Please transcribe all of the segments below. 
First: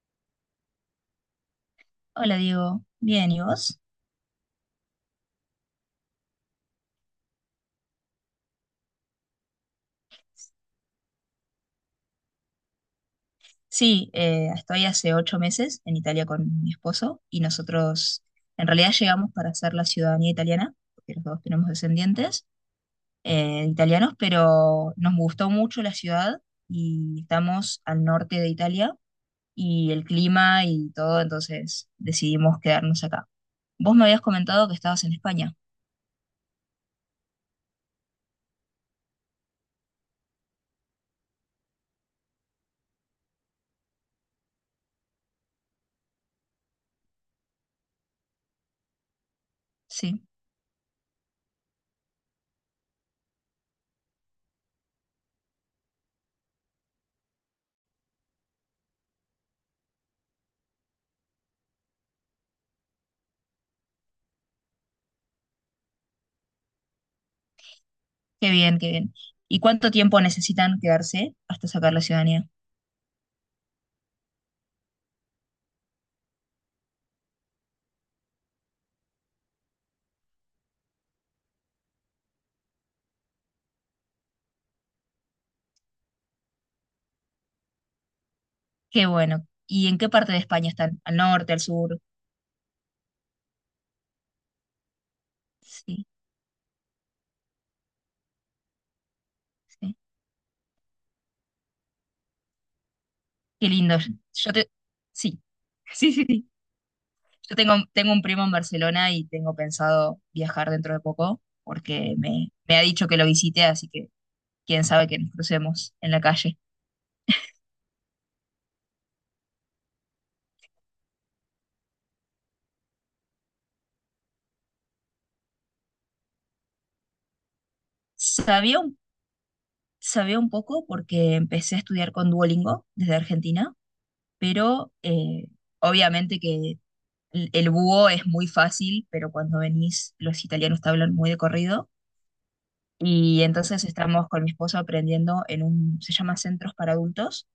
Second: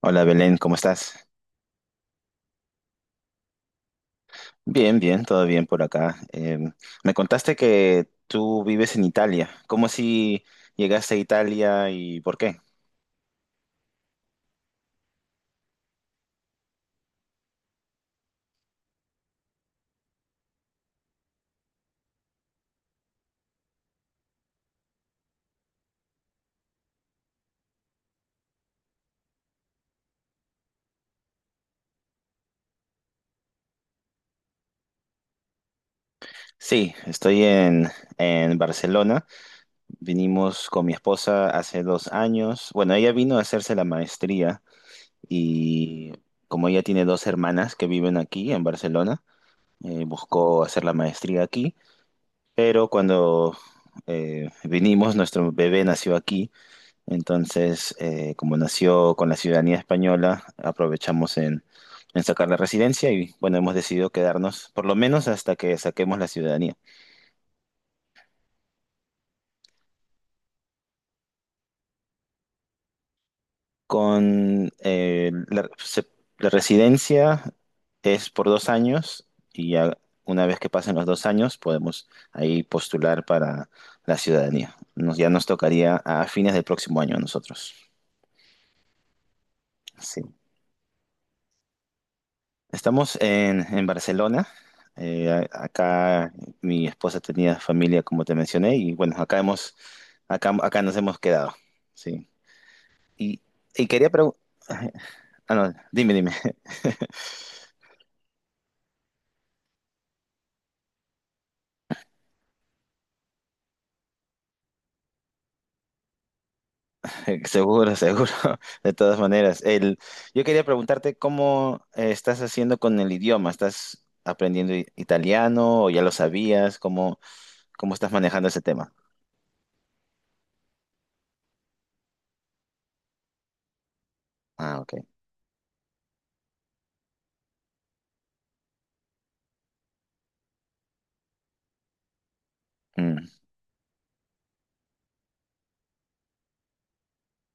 Hola Belén, ¿cómo estás? Hola Diego, bien, ¿y vos? Bien, bien, todo bien por acá. Me contaste que tú vives en Italia. ¿Cómo si llegaste a Italia y por qué? Sí, estoy hace 8 meses en Italia con mi esposo y nosotros en realidad llegamos para hacer la ciudadanía italiana, porque los dos tenemos descendientes italianos, pero nos gustó mucho la ciudad y estamos al norte de Italia y el clima y todo, entonces decidimos quedarnos acá. Vos me habías comentado que estabas en España, Sí, estoy en Barcelona. Vinimos con mi esposa hace 2 años. Bueno, ella vino a hacerse la maestría y como ella tiene dos hermanas que viven aquí en Barcelona, sí, buscó hacer la maestría aquí. Pero cuando vinimos, nuestro bebé nació aquí. Entonces, como nació con la ciudadanía española, aprovechamos en sacar la residencia y bueno, hemos decidido quedarnos por lo menos hasta que saquemos la ciudadanía. qué bien, qué bien. ¿Y cuánto tiempo necesitan quedarse hasta sacar la ciudadanía? Con la residencia es por 2 años y ya una vez que pasen los 2 años podemos ahí postular para la ciudadanía. Ya nos tocaría a fines del próximo año a nosotros. Qué bueno. ¿Y en qué Sí. parte de España están? ¿Al norte, al sur? Estamos en Barcelona. Sí, Acá mi esposa tenía familia, como te mencioné, y bueno, sí. acá nos hemos quedado. Sí. Y, Qué y lindo. quería preguntar. Yo te... Sí, Ah, no, dime, sí, sí, dime. sí. Yo tengo un primo en Barcelona y tengo pensado viajar dentro de poco porque me ha dicho que lo visite, así que quién sabe que nos crucemos en la calle. Seguro, seguro. De todas maneras, yo quería preguntarte cómo estás haciendo con el idioma. ¿Estás aprendiendo italiano o ya lo sabías? ¿Cómo estás manejando ese Sabía tema? un, sabía un poco porque empecé a estudiar con Duolingo desde Argentina, Ah, pero ok. Obviamente que el búho es muy fácil, pero cuando venís los italianos te hablan muy de corrido. Mm. Y entonces estamos con mi esposo aprendiendo en un, se llama Centros para Adultos,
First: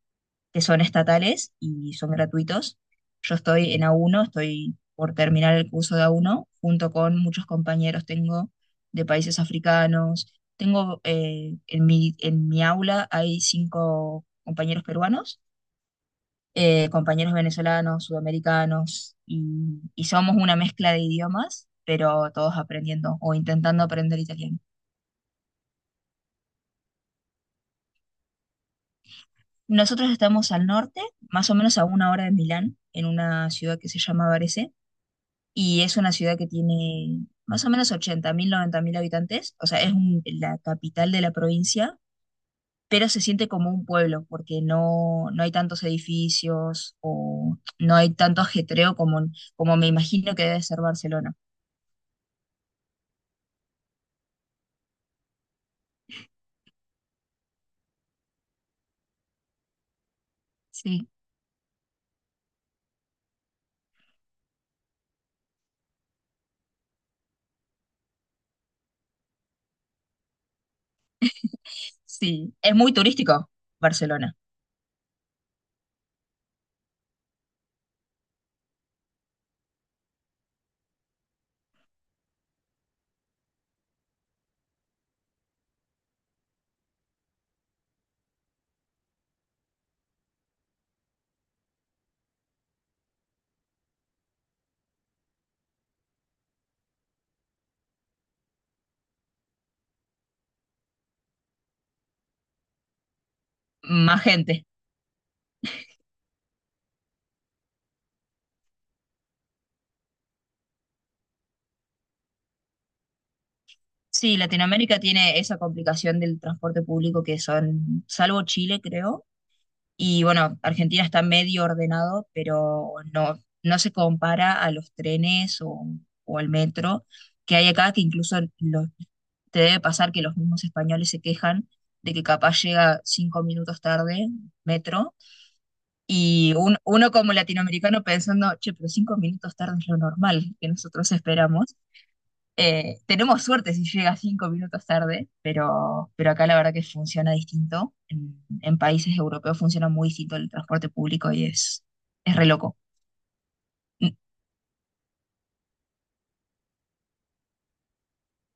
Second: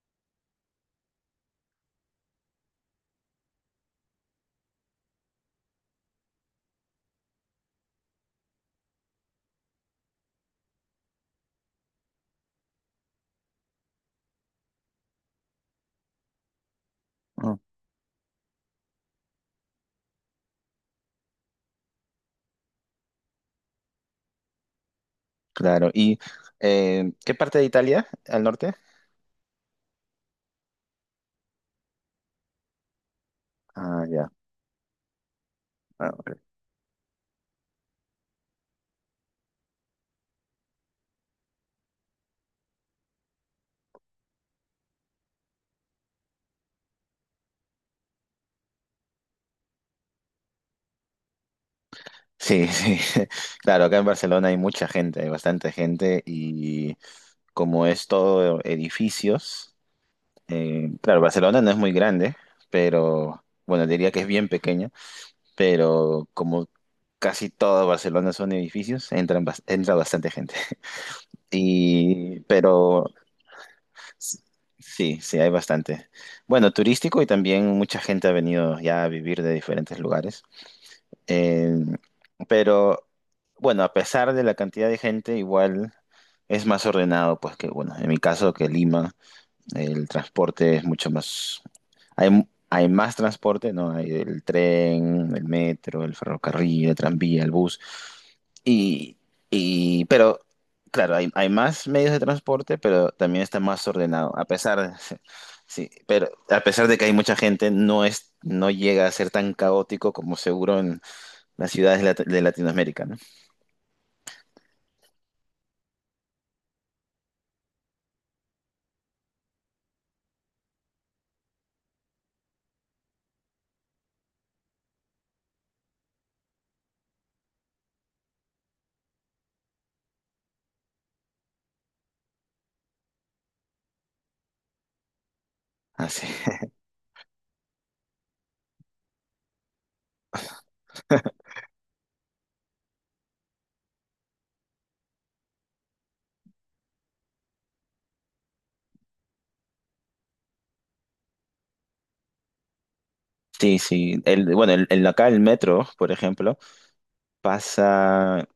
que son estatales y son gratuitos. Yo estoy en A1, estoy por terminar el curso de A1, junto con muchos compañeros tengo de países africanos. Tengo en mi aula hay 5 compañeros peruanos, compañeros venezolanos, sudamericanos, y somos una mezcla de idiomas, pero todos aprendiendo o intentando aprender italiano. Claro. ¿Y qué parte de Italia? ¿Al norte? Nosotros estamos al norte, más o menos a 1 hora de Milán, en una ciudad que se Ah, llama ya. Varese, y es Ah, una ciudad ok. que tiene más o menos 80.000, mil habitantes, o sea, es un- la capital de la provincia, pero se siente como un pueblo, porque no, no hay tantos edificios o no hay tanto ajetreo como, como me imagino que debe ser Barcelona. Sí, sí. Claro, acá en Barcelona hay mucha gente, hay bastante gente y como es todo edificios, Sí, claro, Barcelona no es muy grande, pero bueno, diría que es bien pequeña, pero como casi todo Barcelona son edificios, entra bastante gente. Y, sí, es muy pero. turístico Barcelona, Sí, sí, hay bastante. Bueno, turístico y también mucha gente ha venido ya a vivir de diferentes lugares. Eh, pero bueno, a pesar de la cantidad de gente, igual es más ordenado, pues que, bueno, en mi caso que Lima. El transporte es mucho más... Hay más transporte, ¿no? Hay el tren, el metro, el ferrocarril, el tranvía, el bus. Y, y- pero, claro, hay más medios de transporte, pero también está más más ordenado. A gente. pesar, sí, pero a pesar de que hay mucha gente, no es, no llega a ser tan caótico como seguro en las ciudades de Latinoamérica, ¿no? Sí, Latinoamérica tiene esa complicación del transporte público que son, salvo Chile, creo, y bueno, Argentina está medio ordenado, pero no, no se compara a los trenes o al metro que hay acá, que incluso los, te debe pasar que los mismos españoles se quejan de que capaz llega 5 minutos tarde, metro, Así. y un- uno como latinoamericano pensando, che, pero 5 minutos tarde es lo normal que nosotros esperamos. Tenemos suerte si llega 5 minutos tarde, pero acá la verdad que funciona distinto. En países europeos funciona muy distinto el transporte público y es re loco. Sí, Mm, sí. Bueno, acá el metro, por ejemplo, pasa.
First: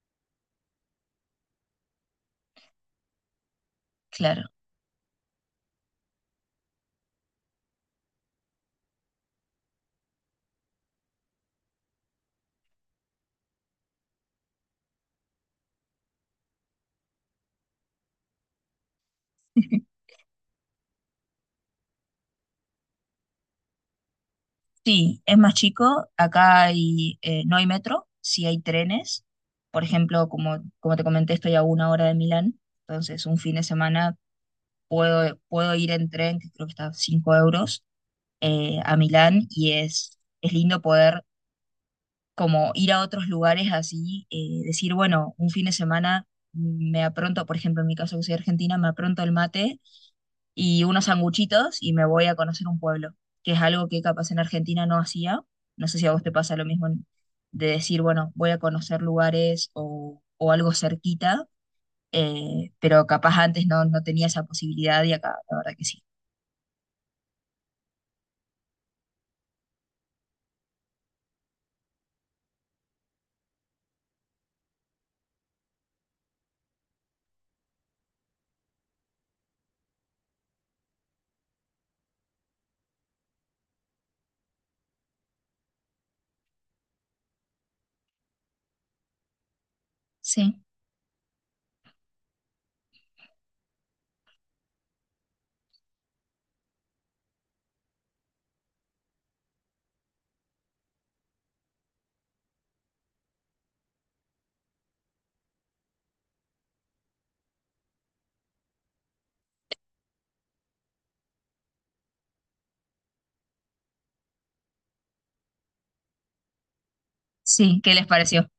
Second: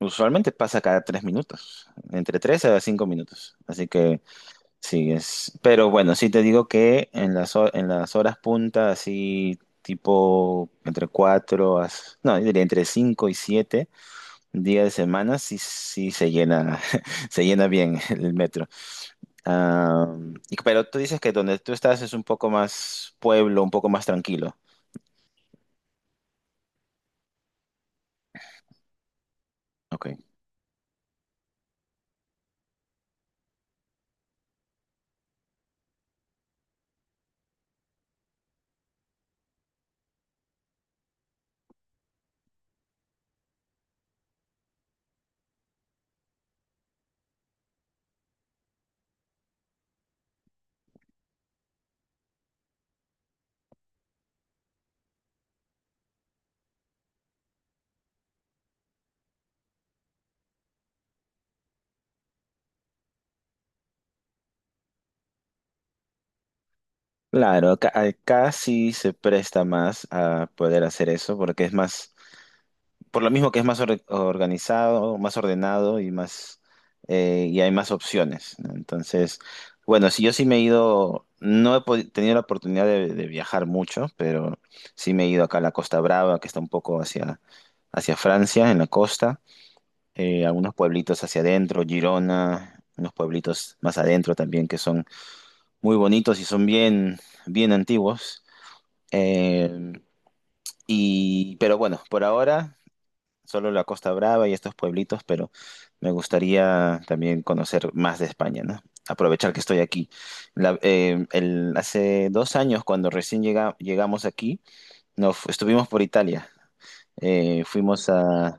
Usualmente pasa cada 3 minutos, entre 3 a 5 minutos. Así que claro. sí, es. Pero bueno, sí te digo que en las horas punta, así tipo entre 4 a. No, yo diría entre 5 y 7 días de semana, sí, sí se llena, se llena bien el metro. Ah, pero tú dices que donde tú estás es un poco más pueblo, un poco más tranquilo. Sí, es más chico. Acá hay, no hay metro, sí hay trenes. Por Ok. ejemplo, como, como te comenté, estoy a 1 hora de Milán. Entonces, un fin de semana puedo ir en tren, que creo que está a 5 euros, a Milán. Y es lindo poder como ir a otros lugares así, decir, bueno, un fin de semana me apronto, por ejemplo, en mi caso que soy argentina, me apronto el mate y unos sanguchitos y me voy a conocer un pueblo, que es algo que capaz en Argentina no hacía. No sé si a vos te pasa lo mismo en- de decir, bueno, voy a conocer lugares o algo cerquita, pero capaz antes no, no tenía esa posibilidad y acá, la verdad que sí. Claro, acá sí se presta más a poder hacer eso porque es más. Por lo mismo que es más organizado, más ordenado y más, y hay más opciones, ¿no? Entonces, bueno, si yo sí me he ido, no he tenido la oportunidad de viajar mucho, pero sí me he ido acá a la Costa Brava, que está un poco hacia, hacia Francia, en la costa, Sí, algunos pueblitos hacia adentro, Girona, unos pueblitos más adentro también que son muy bonitos y son bien, bien antiguos. Eh, y, pero bueno, por ahora solo la Costa Brava y estos pueblitos, pero me gustaría también conocer más de España, ¿no? Aprovechar que estoy aquí. Hace 2 años, cuando recién llegamos aquí, estuvimos por Italia. Sí, ¿qué les Fuimos pareció? a...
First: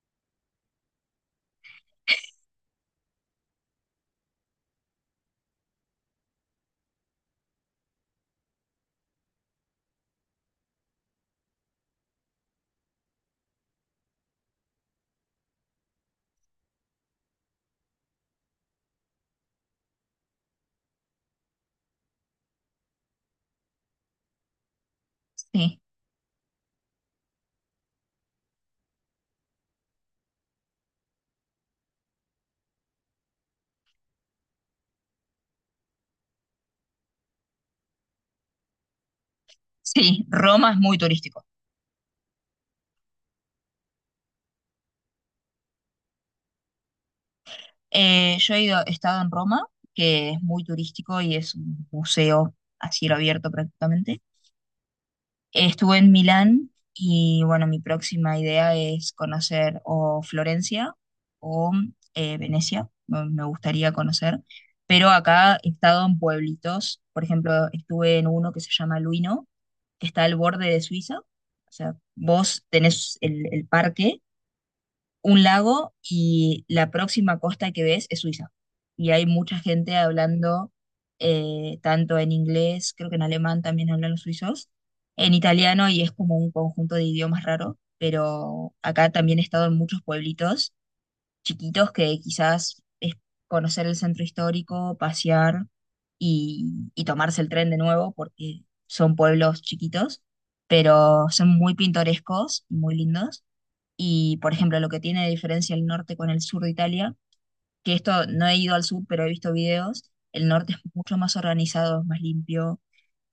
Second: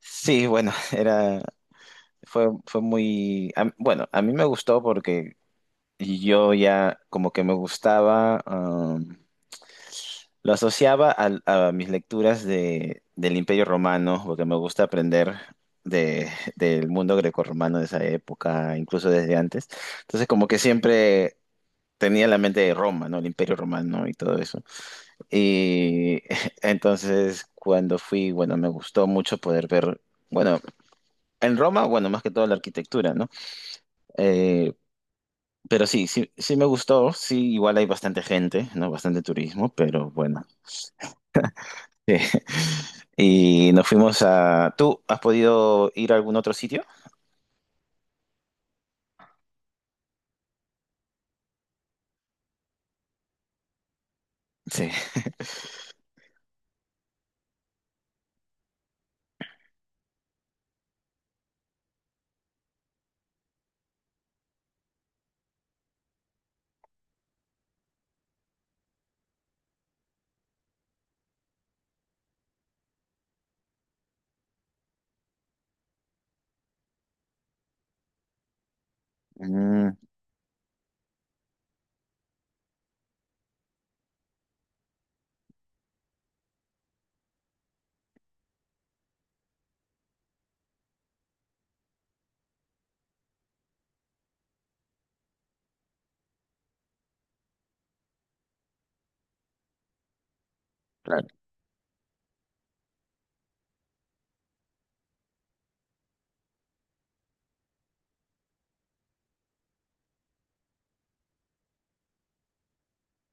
Sí, bueno, era... Fue muy... Bueno, a mí me gustó porque yo ya como que me gustaba... Lo asociaba mis lecturas del Imperio Romano, porque me gusta aprender de, del mundo grecorromano de esa época, incluso desde antes. Entonces, como que siempre tenía la mente de Roma, ¿no? El Imperio Romano y todo eso. Sí, Y entonces, cuando fui, bueno, me gustó mucho poder ver, bueno, en Roma, bueno, más que todo la arquitectura, ¿no? Eh, pero sí, sí, sí me gustó, sí, igual hay bastante gente, ¿no? Bastante turismo, pero sí, bueno. Roma es muy turístico. Y nos fuimos a... ¿Tú has podido ir a algún otro sitio? Yo he ido- he estado en Roma, que es muy turístico y es un museo a cielo abierto prácticamente. Sí. Estuve en Milán y bueno, mi próxima idea es conocer o Florencia o Venecia, me gustaría conocer. Pero acá he estado en pueblitos, por ejemplo, estuve en uno que se llama Luino, que está al borde de Suiza. O sea, vos tenés el parque un lago y la próxima costa que ves es Suiza. Y hay mucha Mm, gente hablando tanto en inglés, creo que en alemán también hablan los suizos, en italiano y es como un conjunto de idiomas raro, pero acá también he estado en muchos pueblitos chiquitos que quizás es conocer el centro histórico, pasear y tomarse el tren de nuevo porque son pueblos chiquitos, claro. pero son muy pintorescos y muy lindos. Y, por ejemplo, lo que tiene de diferencia el norte con el sur de Italia, que esto no he ido al sur, pero he visto videos, el norte es mucho más organizado, es más limpio,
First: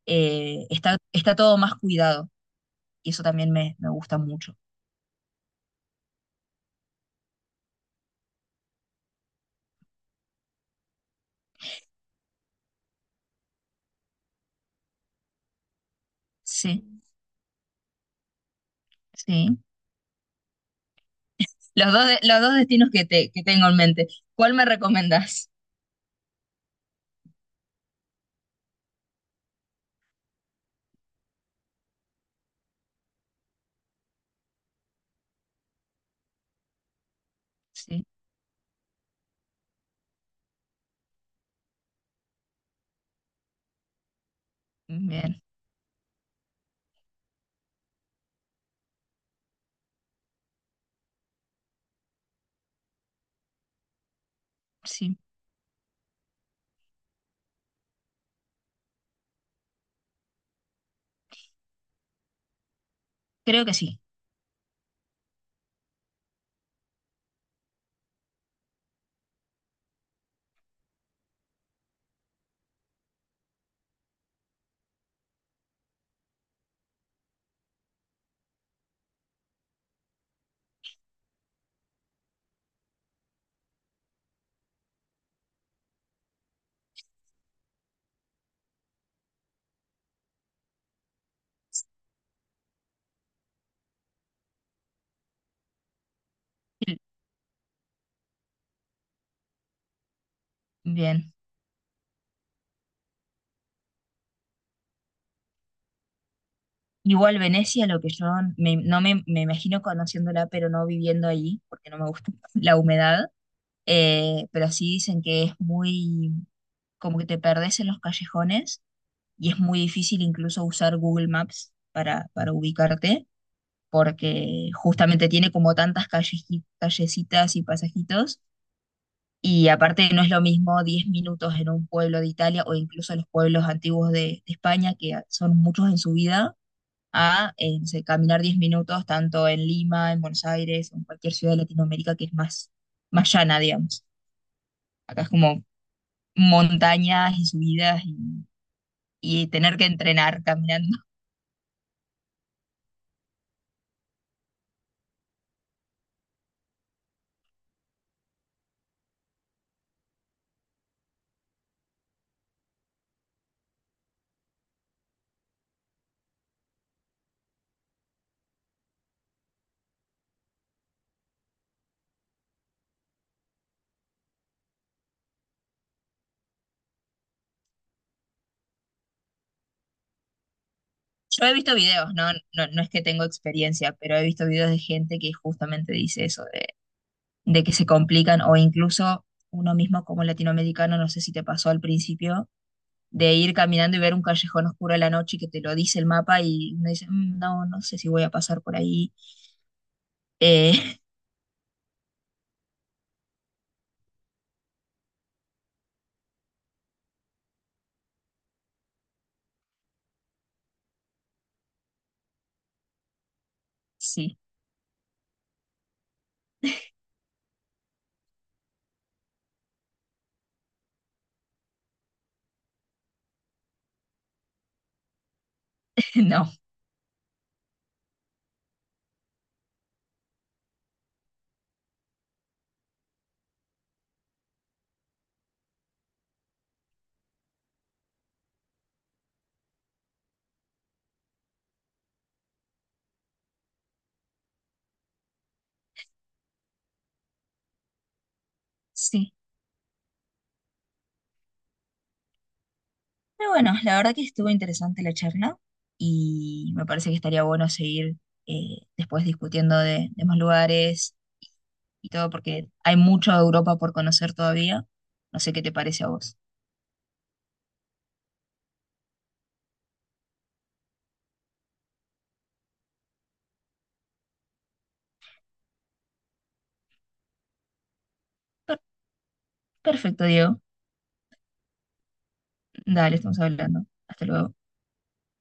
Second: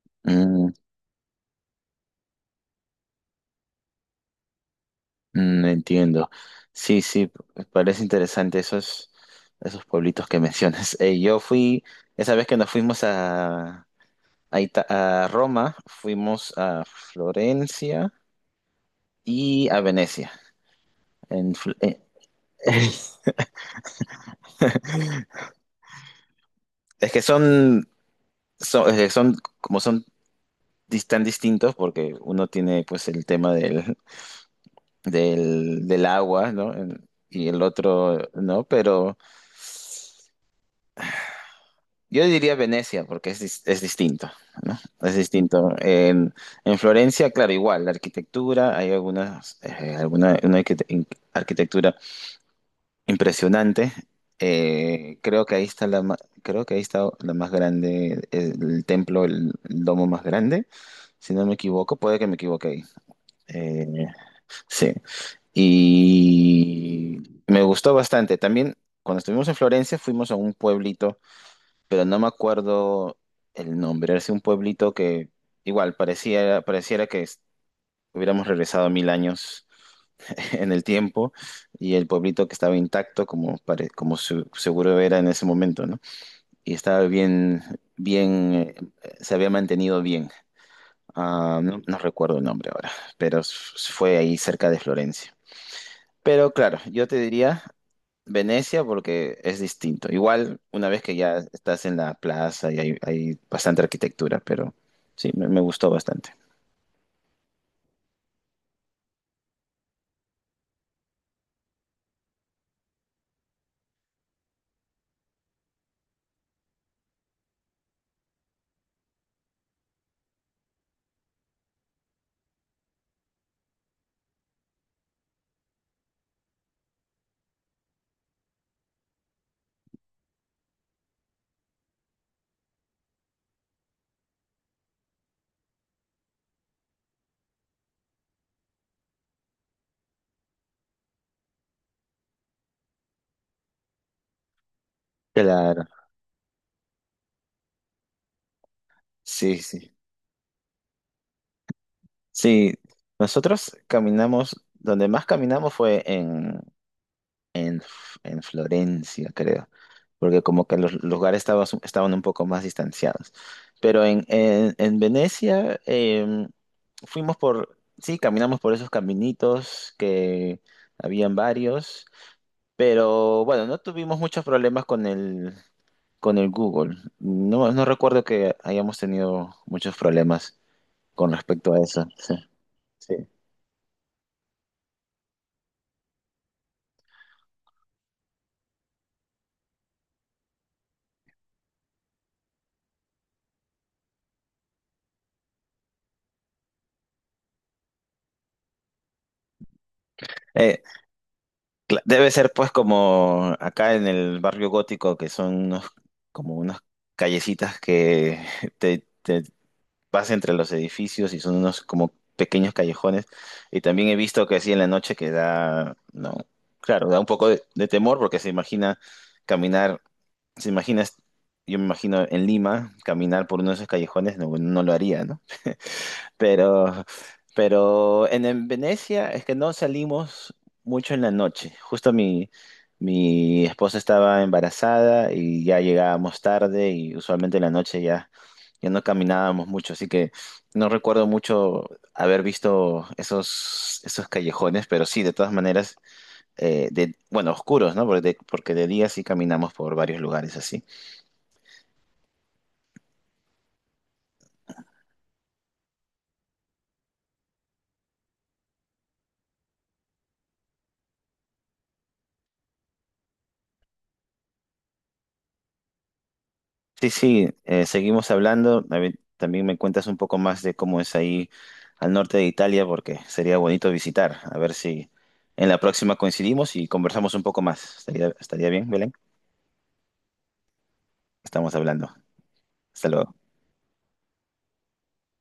Mm, está, está todo más cuidado y eso también me gusta mucho. mm, entiendo. Sí, sí, parece interesante esos, esos pueblitos que mencionas. Esa vez que nos fuimos a Roma, fuimos a Sí, Florencia sí. y a Venecia. En Fl- Los eh, dos, de- los dos destinos que tengo en mente. ¿Cuál me recomendás? es que son, son, es son como son dis- tan distintos porque uno tiene pues el tema del agua, ¿no? En... Y el Sí, otro, ¿no? Pero yo diría Venecia, porque es, es distinto, ¿no? Es bien, distinto. En Florencia, claro, igual, la arquitectura, hay algunas, alguna una arquite- in- arquitectura impresionante. sí, Eh, creo que ahí está la, ma- creo que ahí está la más grande, el templo, el domo más grande, si no me equivoco, puede que me equivoque ahí. creo que sí. Eh, sí. Y me gustó bastante. También cuando estuvimos en Florencia fuimos a un pueblito, pero no me acuerdo el nombre. Era un pueblito que igual pareciera que hubiéramos regresado 1000 años en el tiempo y el pueblito que estaba intacto como seguro era en ese momento, ¿no? Y estaba bien, bien, se había mantenido bien. Ah, no, no recuerdo el nombre ahora, pero fue ahí cerca de Florencia. Pero claro, Sí, yo te diría Venecia porque es distinto. Igual una vez que bien. ya estás en la plaza y hay bastante arquitectura, pero sí, me gustó bastante. Igual Venecia, lo que yo me- no me, me imagino conociéndola, pero no viviendo allí, porque no me gusta la humedad. Pero sí dicen que es muy, como que te perdés en los callejones y es muy difícil incluso usar Google Maps para ubicarte, porque justamente tiene como tantas calleji- callecitas y pasajitos, y aparte no es lo mismo 10 minutos en un pueblo de Italia o incluso los pueblos antiguos de España, que son muchos en su vida. A No sé, caminar 10 minutos tanto en Lima, en Buenos Aires, en cualquier ciudad de Latinoamérica que es más, más llana, digamos. Acá es como Claro, montañas y subidas y sí, tener que sí. entrenar caminando. Sí, nosotros caminamos, donde más caminamos fue en Florencia, creo, porque como que los lugares estaban, estaban un poco más distanciados. Pero en Venecia, fuimos por, sí, caminamos por esos caminitos que habían varios, pero bueno, no tuvimos muchos problemas con el Google. No, no recuerdo que hayamos tenido muchos problemas con Yo he respecto visto a eso. videos, ¿no? No, no es que Sí. tengo Sí. experiencia, pero he visto videos de gente que justamente dice eso, de que se complican o incluso uno mismo como latinoamericano, no sé si te pasó al principio, de ir caminando y ver un callejón oscuro a la noche y que te lo dice el mapa y uno dice, "Mm, no, no sé si voy a pasar por ahí. Eh, Eh, Debe ser pues como acá en el barrio gótico, que son como unas callecitas que te vas entre los edificios y son unos como pequeños callejones. Y también he sí, visto que así en la noche que da, no, claro, da un poco de temor porque se imagina caminar, se imagina, yo me imagino en Lima, caminar por uno de esos callejones, no, no lo haría, ¿no? no, Pero, pero en Venecia es que no salimos mucho en la noche. Justo mi esposa estaba embarazada y ya llegábamos tarde y usualmente en la noche ya, ya no caminábamos mucho. Así que no recuerdo mucho haber visto esos callejones, pero sí, de todas maneras, de, bueno, oscuros, ¿no? Porque de día sí sí. caminamos por varios lugares así. Pero bueno, la verdad que estuvo interesante la charla y me parece que estaría bueno seguir después discutiendo de más lugares y todo, porque hay mucho de Europa por conocer todavía. No sé qué te parece a vos. Sí, sí, seguimos hablando. A ver, también me cuentas un poco más de cómo es ahí al norte de Italia, porque sería bonito visitar. A ver si en la próxima coincidimos y conversamos un poco más. ¿Estaría Per- bien, Belén? perfecto, Diego. Estamos hablando. Hasta Dale, luego. estamos hablando. Hasta luego.